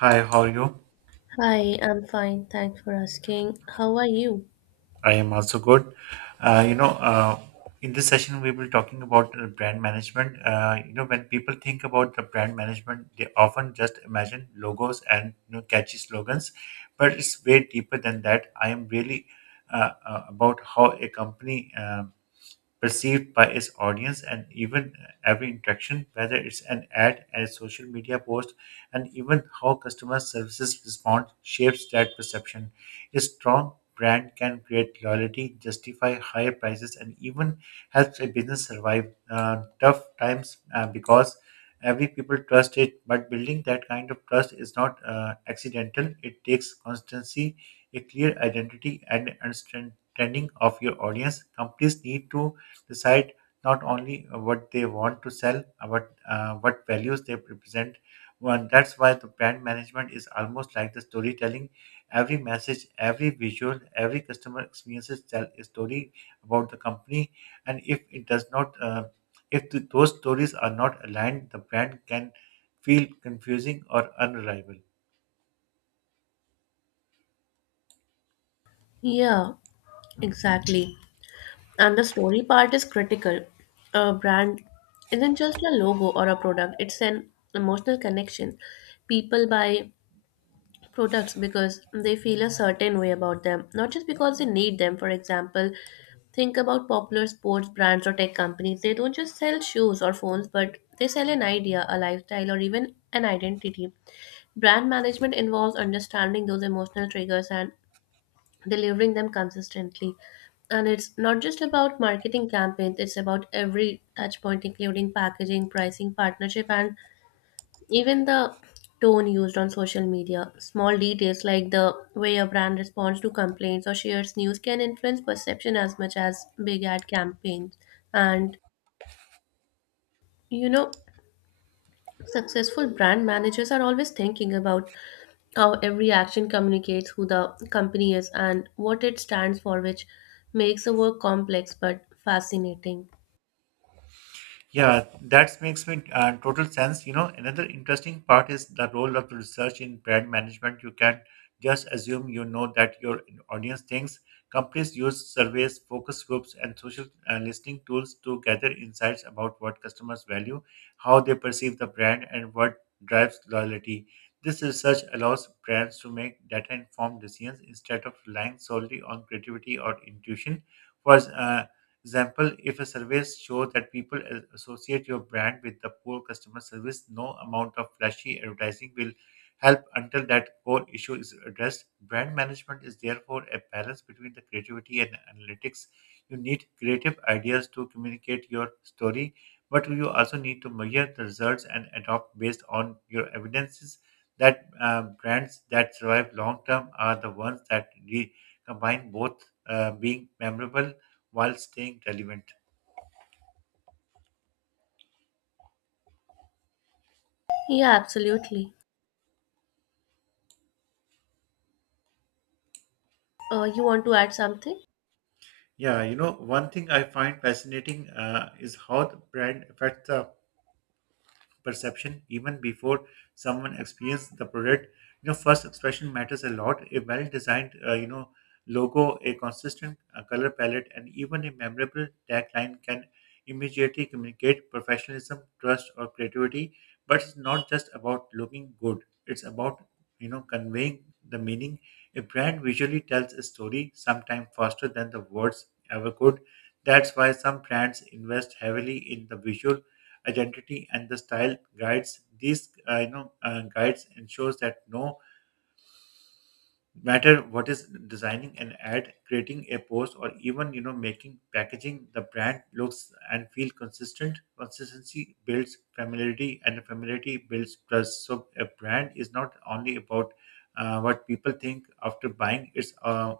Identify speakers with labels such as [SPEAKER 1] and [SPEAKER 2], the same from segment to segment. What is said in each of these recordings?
[SPEAKER 1] Hi, how are you?
[SPEAKER 2] Hi, I'm fine. Thanks for asking. How are you?
[SPEAKER 1] I am also good. Uh, you know, uh, in this session, we will be talking about brand management. When people think about the brand management, they often just imagine logos and catchy slogans, but it's way deeper than that. I am really about how a company. Perceived by its audience and even every interaction, whether it's an ad, a social media post, and even how customer services respond, shapes that perception. A strong brand can create loyalty, justify higher prices, and even helps a business survive tough times because every people trust it. But building that kind of trust is not accidental. It takes constancy, a clear identity, and understanding of your audience. Companies need to decide not only what they want to sell, but what values they represent. One, that's why the brand management is almost like the storytelling. Every message, every visual, every customer experiences tell a story about the company. And if it does not, if th- those stories are not aligned, the brand can feel confusing or unreliable.
[SPEAKER 2] Yeah, exactly. And the story part is critical. A brand isn't just a logo or a product, it's an emotional connection. People buy products because they feel a certain way about them, not just because they need them. For example, think about popular sports brands or tech companies. They don't just sell shoes or phones, but they sell an idea, a lifestyle, or even an identity. Brand management involves understanding those emotional triggers and delivering them consistently. And it's not just about marketing campaigns, it's about every touch point, including packaging, pricing, partnership, and even the tone used on social media. Small details like the way a brand responds to complaints or shares news can influence perception as much as big ad campaigns. And you know, successful brand managers are always thinking about how every action communicates who the company is and what it stands for, which makes the work complex but fascinating.
[SPEAKER 1] Yeah, that makes me total sense. You know, another interesting part is the role of research in brand management. You can't just assume you know that your audience thinks. Companies use surveys, focus groups, and social listening tools to gather insights about what customers value, how they perceive the brand, and what drives loyalty. This research allows brands to make data informed decisions instead of relying solely on creativity or intuition. For example, if a survey shows that people associate your brand with the poor customer service, no amount of flashy advertising will help until that core issue is addressed. Brand management is therefore a balance between the creativity and analytics. You need creative ideas to communicate your story, but you also need to measure the results and adopt based on your evidences that brands that survive long term are the ones that combine both being memorable while staying relevant.
[SPEAKER 2] Yeah, absolutely. You want to add something?
[SPEAKER 1] Yeah, you know, one thing I find fascinating is how the brand affects the perception even before someone experiences the product. You know, first expression matters a lot. A well-designed, logo, a consistent color palette, and even a memorable tagline can immediately communicate professionalism, trust, or creativity. But it's not just about looking good. It's about conveying the meaning. A brand visually tells a story, sometimes faster than the words ever could. That's why some brands invest heavily in the visual identity and the style guides. These guides ensures that no matter what is designing an ad, creating a post, or even making packaging, the brand looks and feel consistent. Consistency builds familiarity, and familiarity builds trust. So a brand is not only about what people think after buying; it's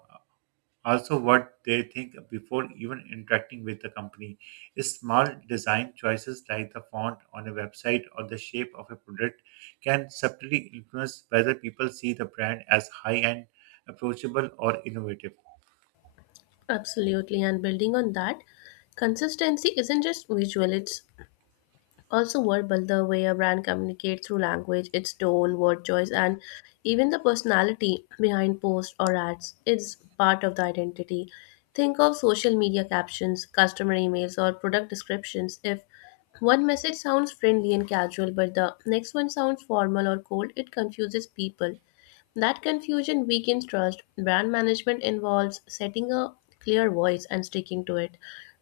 [SPEAKER 1] also what they think before even interacting with the company. Small design choices like the font on a website or the shape of a product can subtly influence whether people see the brand as high end, approachable, or innovative.
[SPEAKER 2] Absolutely. And building on that, consistency isn't just visual, it's also verbal. The way a brand communicates through language, its tone, word choice, and even the personality behind posts or ads is part of the identity. Think of social media captions, customer emails, or product descriptions. If one message sounds friendly and casual, but the next one sounds formal or cold, it confuses people. That confusion weakens trust. Brand management involves setting a clear voice and sticking to it.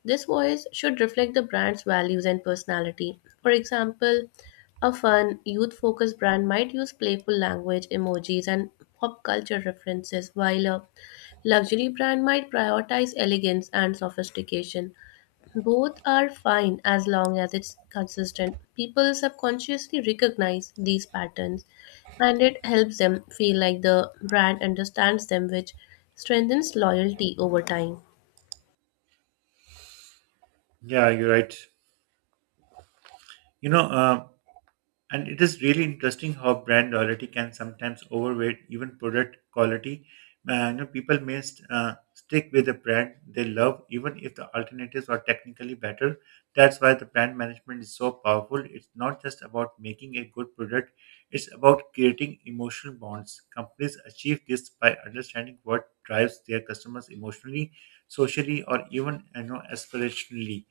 [SPEAKER 2] This voice should reflect the brand's values and personality. For example, a fun, youth focused brand might use playful language, emojis, and pop culture references, while a luxury brand might prioritize elegance and sophistication. Both are fine as long as it's consistent. People subconsciously recognize these patterns and it helps them feel like the brand understands them, which strengthens loyalty over time.
[SPEAKER 1] Yeah, you're right. You know, uh, And it is really interesting how brand loyalty can sometimes overweight even product quality. People may stick with the brand they love even if the alternatives are technically better. That's why the brand management is so powerful. It's not just about making a good product; it's about creating emotional bonds. Companies achieve this by understanding what drives their customers emotionally, socially, or even aspirationally.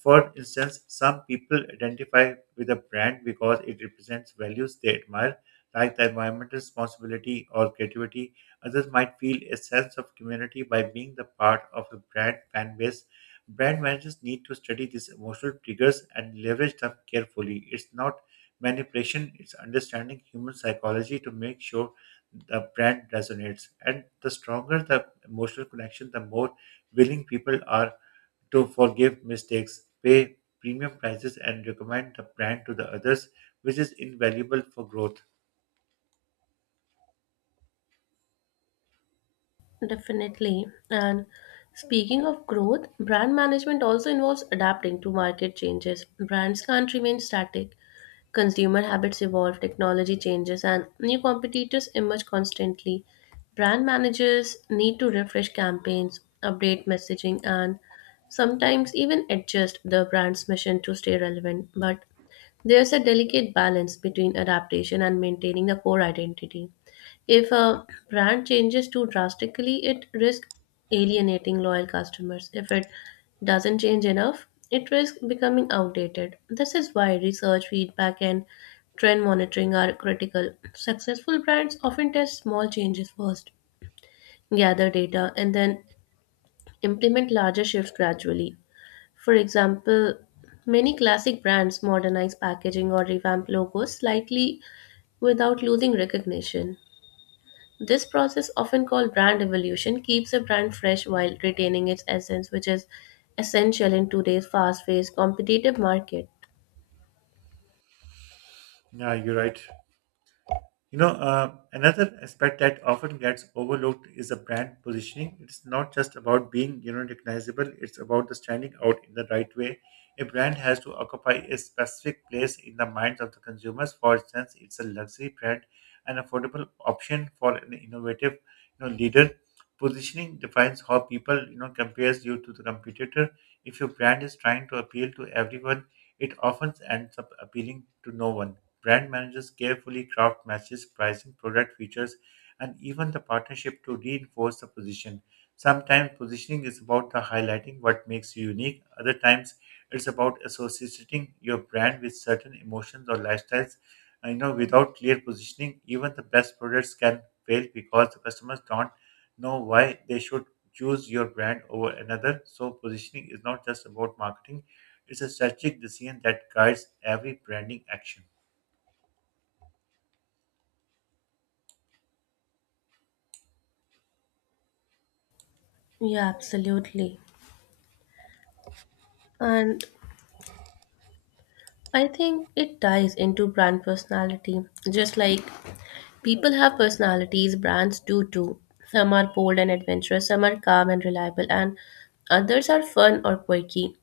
[SPEAKER 1] For instance, some people identify with a brand because it represents values they admire, like the environmental responsibility or creativity. Others might feel a sense of community by being the part of a brand fan base. Brand managers need to study these emotional triggers and leverage them carefully. It's not manipulation, it's understanding human psychology to make sure the brand resonates. And the stronger the emotional connection, the more willing people are to forgive mistakes, pay premium prices, and recommend the brand to the others, which is invaluable for growth.
[SPEAKER 2] Definitely. And speaking of growth, brand management also involves adapting to market changes. Brands can't remain static. Consumer habits evolve, technology changes, and new competitors emerge constantly. Brand managers need to refresh campaigns, update messaging, and sometimes even adjust the brand's mission to stay relevant. But there's a delicate balance between adaptation and maintaining the core identity. If a brand changes too drastically, it risks alienating loyal customers. If it doesn't change enough, it risks becoming outdated. This is why research, feedback, and trend monitoring are critical. Successful brands often test small changes first, gather data, and then implement larger shifts gradually. For example, many classic brands modernize packaging or revamp logos slightly without losing recognition. This process, often called brand evolution, keeps a brand fresh while retaining its essence, which is essential in today's fast paced competitive market.
[SPEAKER 1] Yeah, you're right. Another aspect that often gets overlooked is the brand positioning. It's not just about being, you know, recognizable. It's about the standing out in the right way. A brand has to occupy a specific place in the minds of the consumers. For instance, it's a luxury brand, an affordable option for an innovative, you know, leader. Positioning defines how people, you know, compares you to the competitor. If your brand is trying to appeal to everyone, it often ends up appealing to no one. Brand managers carefully craft matches, pricing, product features, and even the partnership to reinforce the position. Sometimes positioning is about the highlighting what makes you unique. Other times it's about associating your brand with certain emotions or lifestyles. And, you know, without clear positioning, even the best products can fail because the customers don't know why they should choose your brand over another. So positioning is not just about marketing; it's a strategic decision that guides every branding action.
[SPEAKER 2] Yeah, absolutely. And I think it ties into brand personality. Just like people have personalities, brands do too. Some are bold and adventurous, some are calm and reliable, and others are fun or quirky.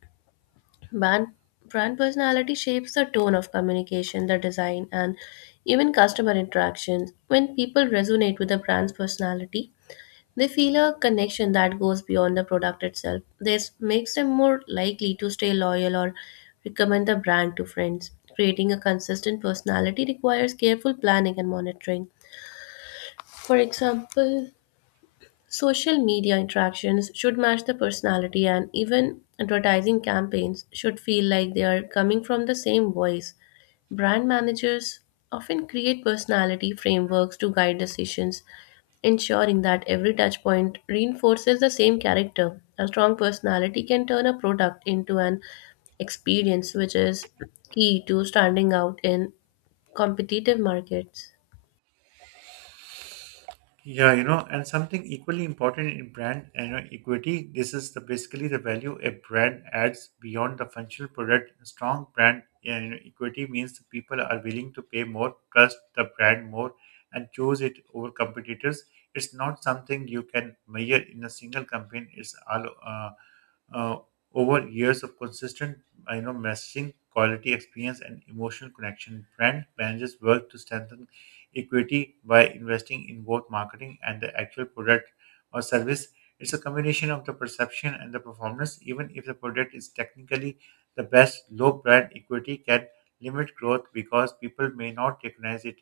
[SPEAKER 2] Brand, brand personality shapes the tone of communication, the design, and even customer interactions. When people resonate with a brand's personality, they feel a connection that goes beyond the product itself. This makes them more likely to stay loyal or recommend the brand to friends. Creating a consistent personality requires careful planning and monitoring. For example, social media interactions should match the personality, and even advertising campaigns should feel like they are coming from the same voice. Brand managers often create personality frameworks to guide decisions, ensuring that every touchpoint reinforces the same character. A strong personality can turn a product into an experience, which is key to standing out in competitive markets.
[SPEAKER 1] Yeah, you know, and something equally important in brand you know, equity, this is the basically the value a brand adds beyond the functional product. A strong brand yeah, you know, equity means the people are willing to pay more, trust the brand more, and choose it over competitors. It's not something you can measure in a single campaign. It's all uh, over years of consistent, you know, messaging, quality experience, and emotional connection. Brand managers work to strengthen equity by investing in both marketing and the actual product or service. It's a combination of the perception and the performance. Even if the product is technically the best, low brand equity can limit growth because people may not recognize it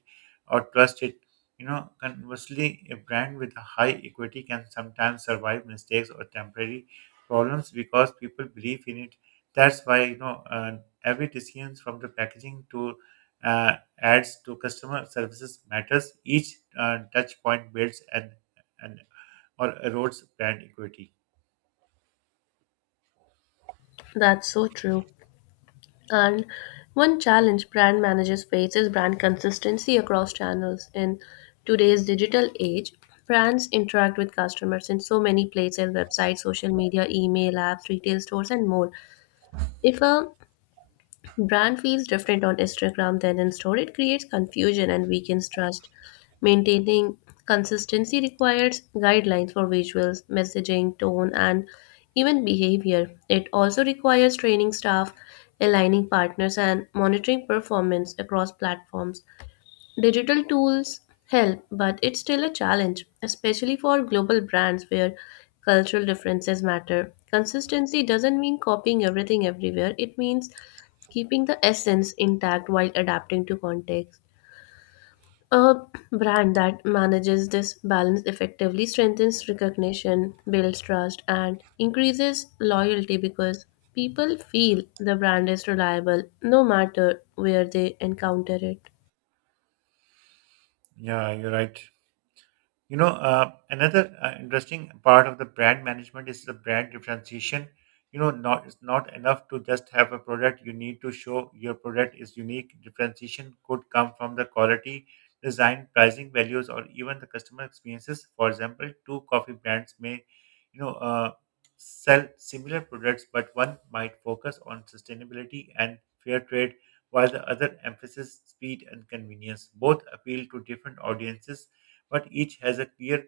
[SPEAKER 1] or trust it. You know, conversely, a brand with a high equity can sometimes survive mistakes or temporary problems because people believe in it. That's why every decision from the packaging to uh, ads to customer services matters. Each touch point builds and or erodes brand equity.
[SPEAKER 2] That's so true. And one challenge brand managers face is brand consistency across channels. In today's digital age, brands interact with customers in so many places: websites, social media, email apps, retail stores, and more. If a brand feels different on Instagram than in store, it creates confusion and weakens trust. Maintaining consistency requires guidelines for visuals, messaging, tone, and even behavior. It also requires training staff, aligning partners, and monitoring performance across platforms. Digital tools help, but it's still a challenge, especially for global brands where cultural differences matter. Consistency doesn't mean copying everything everywhere, it means keeping the essence intact while adapting to context. A brand that manages this balance effectively strengthens recognition, builds trust, and increases loyalty because people feel the brand is reliable no matter where they encounter it.
[SPEAKER 1] Yeah, you're right. Another interesting part of the brand management is the brand differentiation. You know, not It's not enough to just have a product. You need to show your product is unique. Differentiation could come from the quality, design, pricing, values, or even the customer experiences. For example, two coffee brands may, you know, uh, sell similar products, but one might focus on sustainability and fair trade, while the other emphasizes speed and convenience. Both appeal to different audiences but each has a clear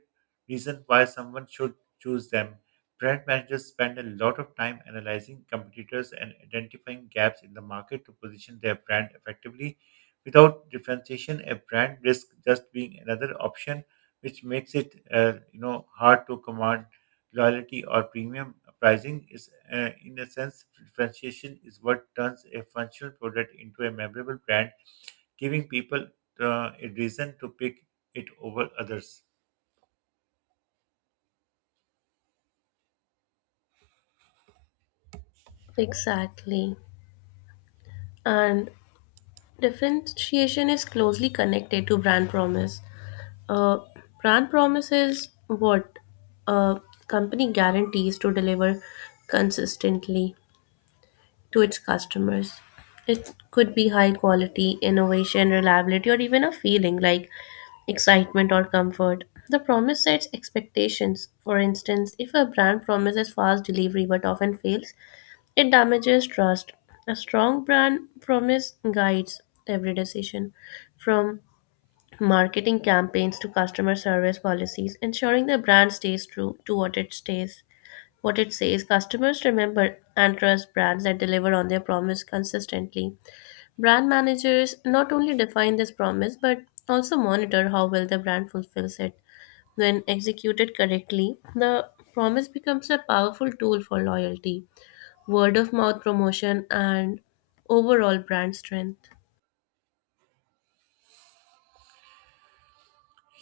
[SPEAKER 1] reason why someone should choose them. Brand managers spend a lot of time analyzing competitors and identifying gaps in the market to position their brand effectively. Without differentiation, a brand risks just being another option, which makes it hard to command loyalty or premium pricing. Is in a sense, differentiation is what turns a functional product into a memorable brand giving people a reason to pick it over others.
[SPEAKER 2] Exactly. And differentiation is closely connected to brand promise. Uh, Brand promise is what a company guarantees to deliver consistently to its customers. It could be high quality, innovation, reliability, or even a feeling like excitement or comfort. The promise sets expectations. For instance, if a brand promises fast delivery but often fails, it damages trust. A strong brand promise guides every decision, from marketing campaigns to customer service policies, ensuring the brand stays true to what it stays what it says. Customers remember and trust brands that deliver on their promise consistently. Brand managers not only define this promise but also monitor how well the brand fulfills it. When executed correctly, the promise becomes a powerful tool for loyalty, word of mouth promotion, and overall brand strength.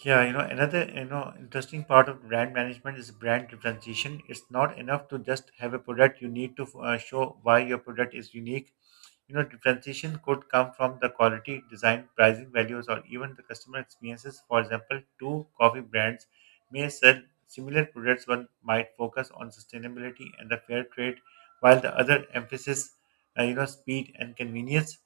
[SPEAKER 1] Yeah, you know, another interesting part of brand management is brand differentiation. It's not enough to just have a product. You need to show why your product is unique. You know, differentiation could come from the quality, design, pricing values, or even the customer experiences. For example, two coffee brands may sell similar products. One might focus on sustainability and the fair trade, while the other emphasis, speed and convenience.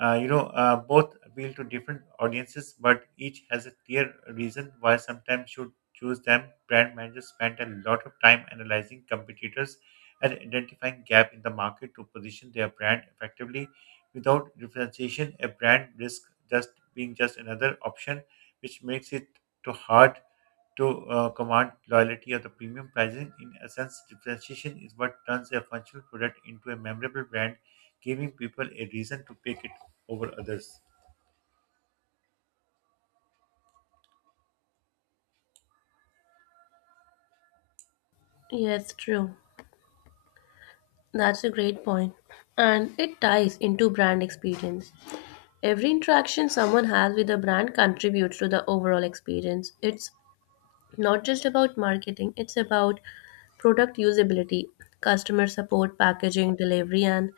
[SPEAKER 1] Both appeal to different audiences, but each has a clear reason why sometimes should choose them. Brand managers spend a lot of time analyzing competitors and identifying gap in the market to position their brand effectively. Without differentiation a brand risks just being just another option, which makes it too hard to command loyalty or the premium pricing. In essence differentiation is what turns a functional product into a memorable brand giving people a reason to pick it over others.
[SPEAKER 2] Yes, true. That's a great point. And it ties into brand experience. Every interaction someone has with a brand contributes to the overall experience. It's not just about marketing, it's about product usability, customer support, packaging, delivery, and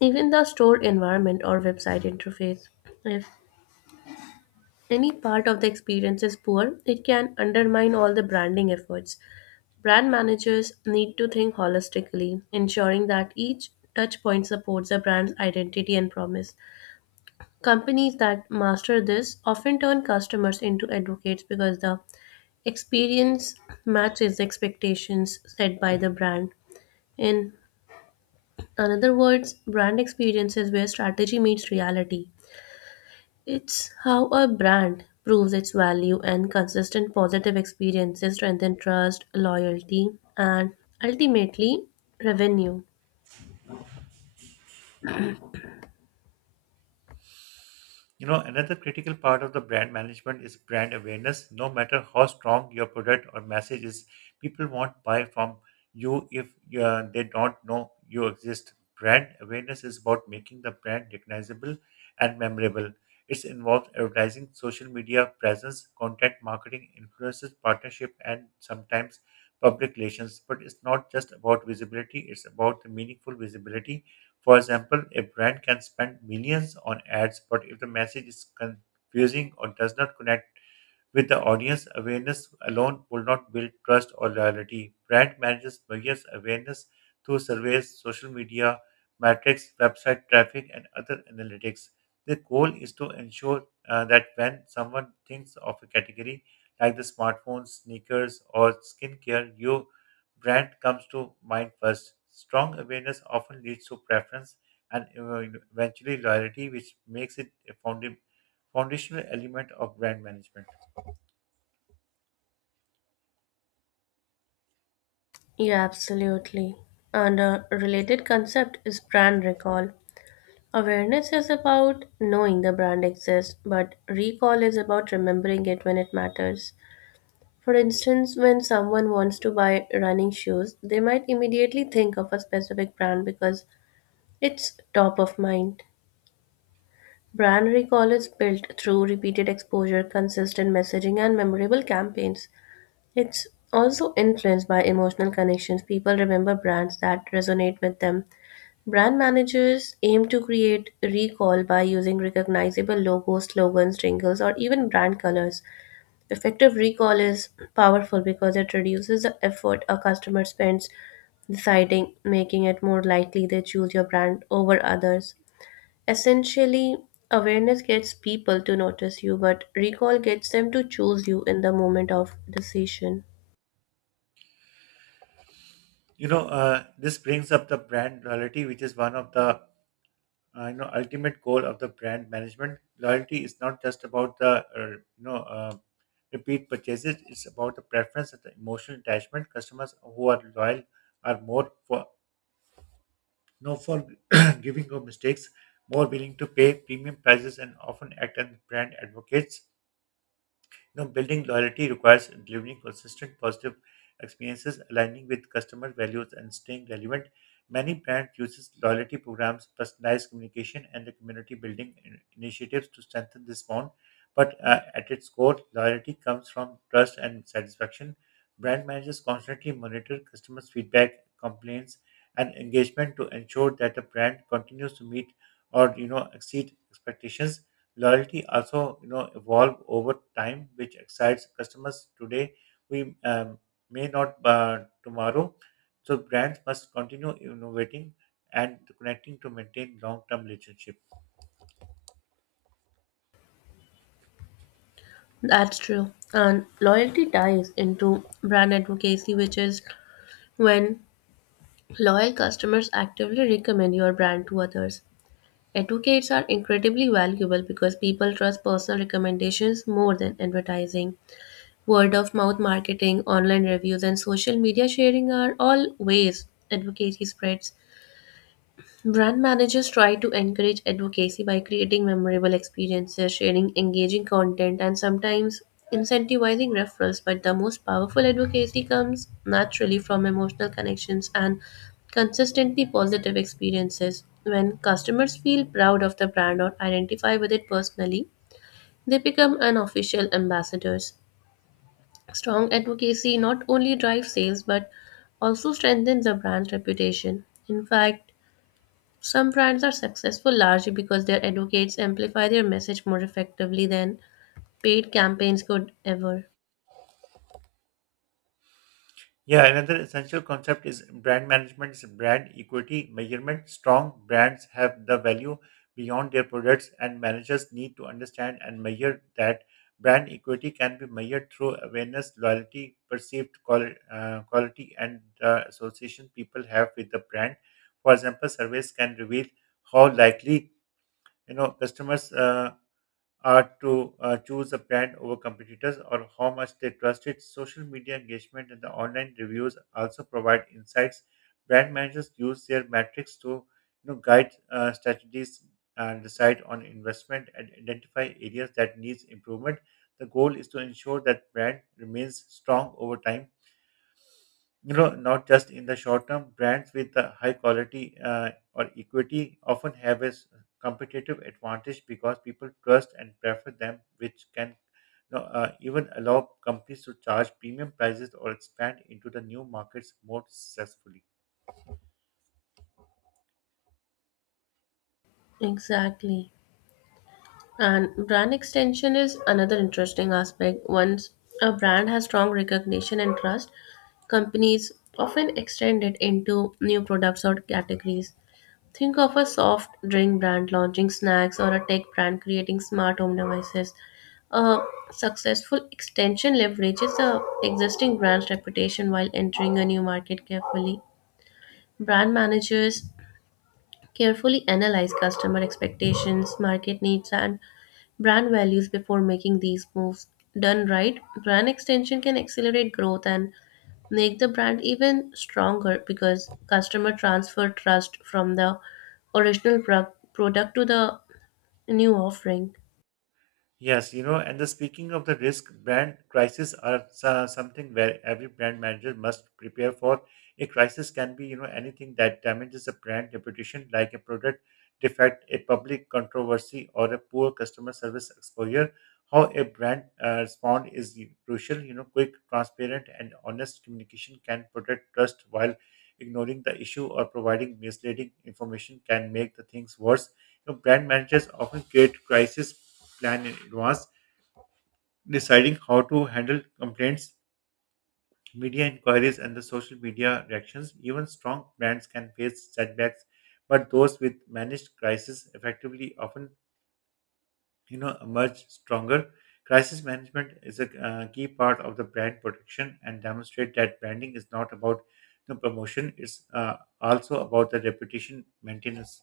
[SPEAKER 2] even the store environment or website interface. If any part of the experience is poor, it can undermine all the branding efforts. Brand managers need to think holistically, ensuring that each touchpoint supports a brand's identity and promise. Companies that master this often turn customers into advocates because the experience matches the expectations set by the brand. In other words, brand experience is where strategy meets reality. It's how a brand proves its value, and consistent positive experiences strengthen trust, loyalty, and ultimately revenue.
[SPEAKER 1] You know, another critical part of the brand management is brand awareness. No matter how strong your product or message is, people won't buy from you if they don't know you exist. Brand awareness is about making the brand recognizable and memorable. It involves advertising, social media presence, content marketing, influences, partnership, and sometimes public relations. But it's not just about visibility, it's about the meaningful visibility. For example, a brand can spend millions on ads, but if the message is confusing or does not connect with the audience, awareness alone will not build trust or loyalty. Brand managers measures awareness through surveys, social media, metrics, website traffic, and other analytics. The goal is to ensure that when someone thinks of a category like the smartphones, sneakers, or skincare, your brand comes to mind first. Strong awareness often leads to preference and eventually loyalty, which makes it a founding foundational element of brand management.
[SPEAKER 2] Yeah, absolutely. And a related concept is brand recall. Awareness is about knowing the brand exists, but recall is about remembering it when it matters. For instance, when someone wants to buy running shoes, they might immediately think of a specific brand because it's top of mind. Brand recall is built through repeated exposure, consistent messaging, and memorable campaigns. It's also influenced by emotional connections. People remember brands that resonate with them. Brand managers aim to create recall by using recognizable logos, slogans, jingles, or even brand colors. Effective recall is powerful because it reduces the effort a customer spends deciding, making it more likely they choose your brand over others. Essentially, awareness gets people to notice you, but recall gets them to choose you in the moment of decision.
[SPEAKER 1] This brings up the brand loyalty, which is one of the ultimate goal of the brand management. Loyalty is not just about the you know uh, repeat purchases. It's about the preference and the emotional attachment. Customers who are loyal are more for no for giving of mistakes, more willing to pay premium prices and often act as brand advocates. You know, building loyalty requires delivering consistent positive experiences, aligning with customer values, and staying relevant. Many brands uses loyalty programs, personalized communication, and the community building initiatives to strengthen this bond. But at its core, loyalty comes from trust and satisfaction. Brand managers constantly monitor customers' feedback, complaints, and engagement to ensure that the brand continues to meet or, you know, exceed expectations. Loyalty also, you know, evolve over time, which excites customers today. We may not tomorrow. So brands must continue innovating and connecting to maintain long-term relationship.
[SPEAKER 2] That's true. And loyalty ties into brand advocacy, which is when loyal customers actively recommend your brand to others. Advocates are incredibly valuable because people trust personal recommendations more than advertising. Word of mouth marketing, online reviews, and social media sharing are all ways advocacy spreads. Brand managers try to encourage advocacy by creating memorable experiences, sharing engaging content, and sometimes incentivizing referrals. But the most powerful advocacy comes naturally from emotional connections and consistently positive experiences. When customers feel proud of the brand or identify with it personally, they become unofficial ambassadors. Strong advocacy not only drives sales but also strengthens the brand's reputation. In fact, some brands are successful largely because their advocates amplify their message more effectively than paid campaigns could ever.
[SPEAKER 1] Yeah, another essential concept is brand management is brand equity measurement. Strong brands have the value beyond their products, and managers need to understand and measure that. Brand equity can be measured through awareness, loyalty, quality, and the association people have with the brand. For example, surveys can reveal how likely, customers to choose a brand over competitors, or how much they trust it. Social media engagement and the online reviews also provide insights. Brand managers use their metrics to, you know, guide strategies and decide on investment and identify areas that needs improvement. The goal is to ensure that brand remains strong over time, you know, not just in the short term. Brands with the high quality or equity often have competitive advantage because people trust and prefer them, which can, you know, even allow companies to charge premium prices or expand into the new markets more successfully.
[SPEAKER 2] Exactly. And brand extension is another interesting aspect. Once a brand has strong recognition and trust, companies often extend it into new products or categories. Think of a soft drink brand launching snacks or a tech brand creating smart home devices. A successful extension leverages the existing brand's reputation while entering a new market carefully. Brand managers carefully analyze customer expectations, market needs, and brand values before making these moves. Done right, brand extension can accelerate growth and make the brand even stronger because customer transfer trust from the original pro- product to the new offering.
[SPEAKER 1] Yes, you know, and the speaking of the risk, brand crises are something where every brand manager must prepare for. A crisis can be, you know, anything that damages a brand reputation, like a product defect, a public controversy, or a poor customer service exposure. How a brand respond is crucial. You know, quick, transparent, and honest communication can protect trust, while ignoring the issue or providing misleading information can make the things worse. You know, brand managers often create crisis plan in advance, deciding how to handle complaints, media inquiries, and the social media reactions. Even strong brands can face setbacks, but those with managed crisis effectively often, you know, emerge stronger. Crisis management is a key part of the brand protection and demonstrate that branding is not about the promotion; it's also about the reputation maintenance.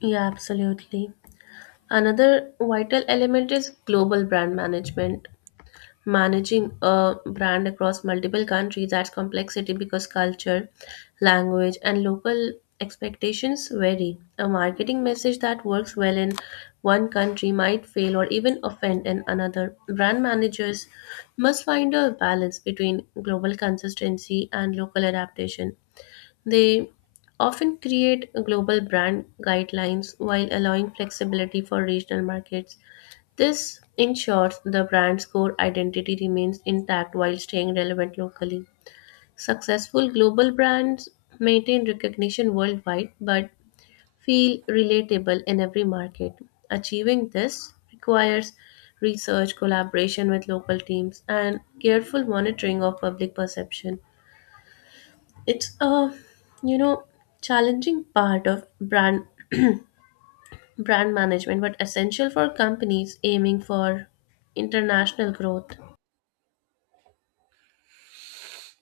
[SPEAKER 2] Yeah, absolutely. Another vital element is global brand management. Managing a brand across multiple countries adds complexity because culture, language, and local expectations vary. A marketing message that works well in one country might fail or even offend in another. Brand managers must find a balance between global consistency and local adaptation. They often create global brand guidelines while allowing flexibility for regional markets. This ensures the brand's core identity remains intact while staying relevant locally. Successful global brands maintain recognition worldwide but feel relatable in every market. Achieving this requires research, collaboration with local teams, and careful monitoring of public perception. It's a, you know, challenging part of brand management but essential for companies aiming for international growth.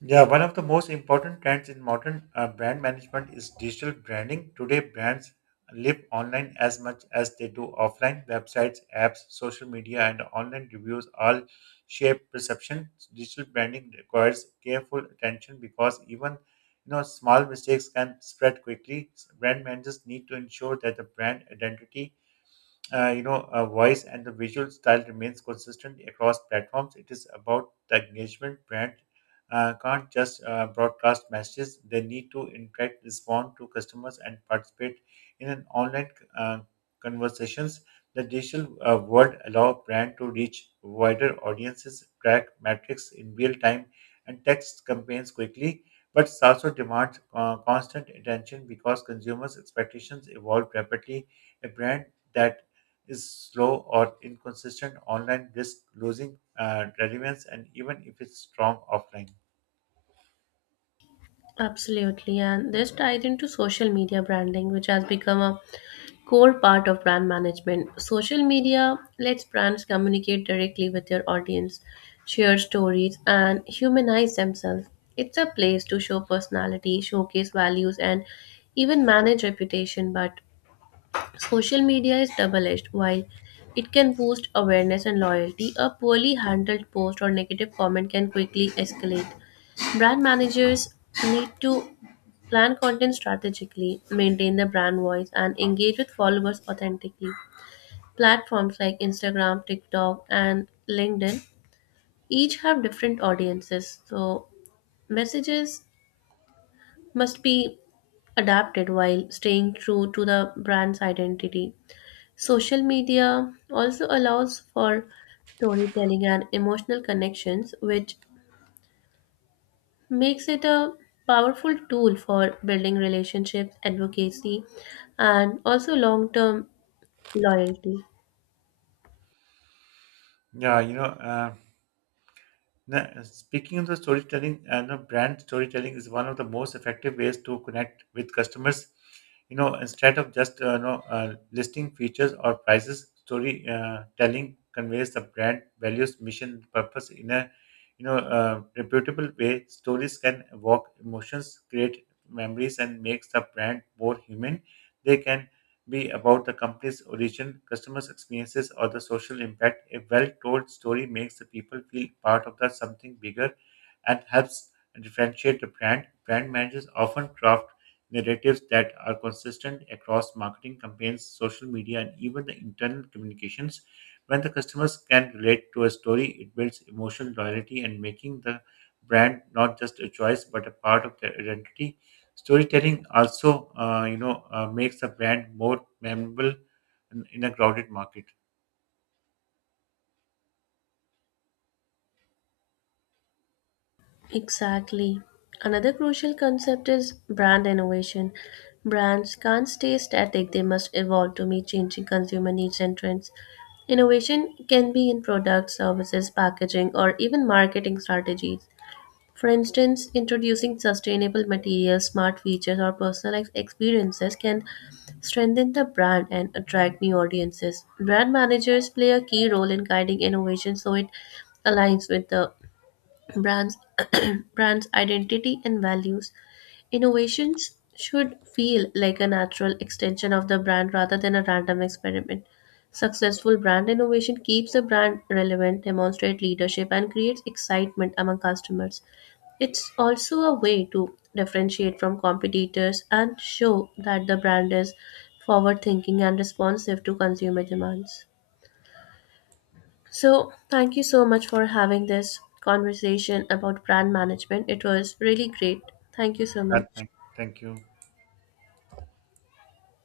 [SPEAKER 1] Yeah, one of the most important trends in modern brand management is digital branding. Today, brands live online as much as they do offline. Websites, apps, social media, and online reviews all shape perception. Digital branding requires careful attention because even, you know, small mistakes can spread quickly. Brand managers need to ensure that the brand identity, voice and the visual style remains consistent across platforms. It is about the engagement. Brand can't just broadcast messages; they need to interact, respond to customers, and participate in an online uh, conversations. The digital world allow brand to reach wider audiences, track metrics in real time, and text campaigns quickly. But it also demands constant attention because consumers' expectations evolve rapidly. A brand that is slow or inconsistent online risk losing relevance, and even if it's strong offline.
[SPEAKER 2] Absolutely, and this ties into social media branding, which has become a core part of brand management. Social media lets brands communicate directly with their audience, share stories, and humanize themselves. It's a place to show personality, showcase values, and even manage reputation. But social media is double edged. While it can boost awareness and loyalty, a poorly handled post or negative comment can quickly escalate. Brand managers need to plan content strategically, maintain the brand voice, and engage with followers authentically. Platforms like Instagram, TikTok, and LinkedIn each have different audiences, so messages must be adapted while staying true to the brand's identity. Social media also allows for storytelling and emotional connections, which makes it a powerful tool for building relationships, advocacy, and also long term loyalty.
[SPEAKER 1] yeah you know uh, Now, speaking of the storytelling, I know brand storytelling is one of the most effective ways to connect with customers. You know, instead of just listing features or prices, storytelling telling conveys the brand values, mission, purpose in a reputable way. Stories can evoke emotions, create memories, and makes the brand more human. They can be about the company's origin, customers' experiences, or the social impact. A well told story makes the people feel part of the something bigger and helps differentiate the brand. Brand managers often craft narratives that are consistent across marketing campaigns, social media, and even the internal communications. When the customers can relate to a story, it builds emotional loyalty and making the brand not just a choice but a part of their identity. Storytelling also, makes a brand more memorable in a crowded market.
[SPEAKER 2] Exactly. Another crucial concept is brand innovation. Brands can't stay static, they must evolve to meet changing consumer needs and trends. Innovation can be in products, services, packaging, or even marketing strategies. For instance, introducing sustainable materials, smart features, or personalized experiences can strengthen the brand and attract new audiences. Brand managers play a key role in guiding innovation so it aligns with the Brands, brands' identity and values. Innovations should feel like a natural extension of the brand rather than a random experiment. Successful brand innovation keeps the brand relevant, demonstrates leadership, and creates excitement among customers. It's also a way to differentiate from competitors and show that the brand is forward thinking and responsive to consumer demands. So, thank you so much for having this conversation about brand management. It was really great. Thank you so
[SPEAKER 1] Uh,
[SPEAKER 2] much.
[SPEAKER 1] thank, Thank you.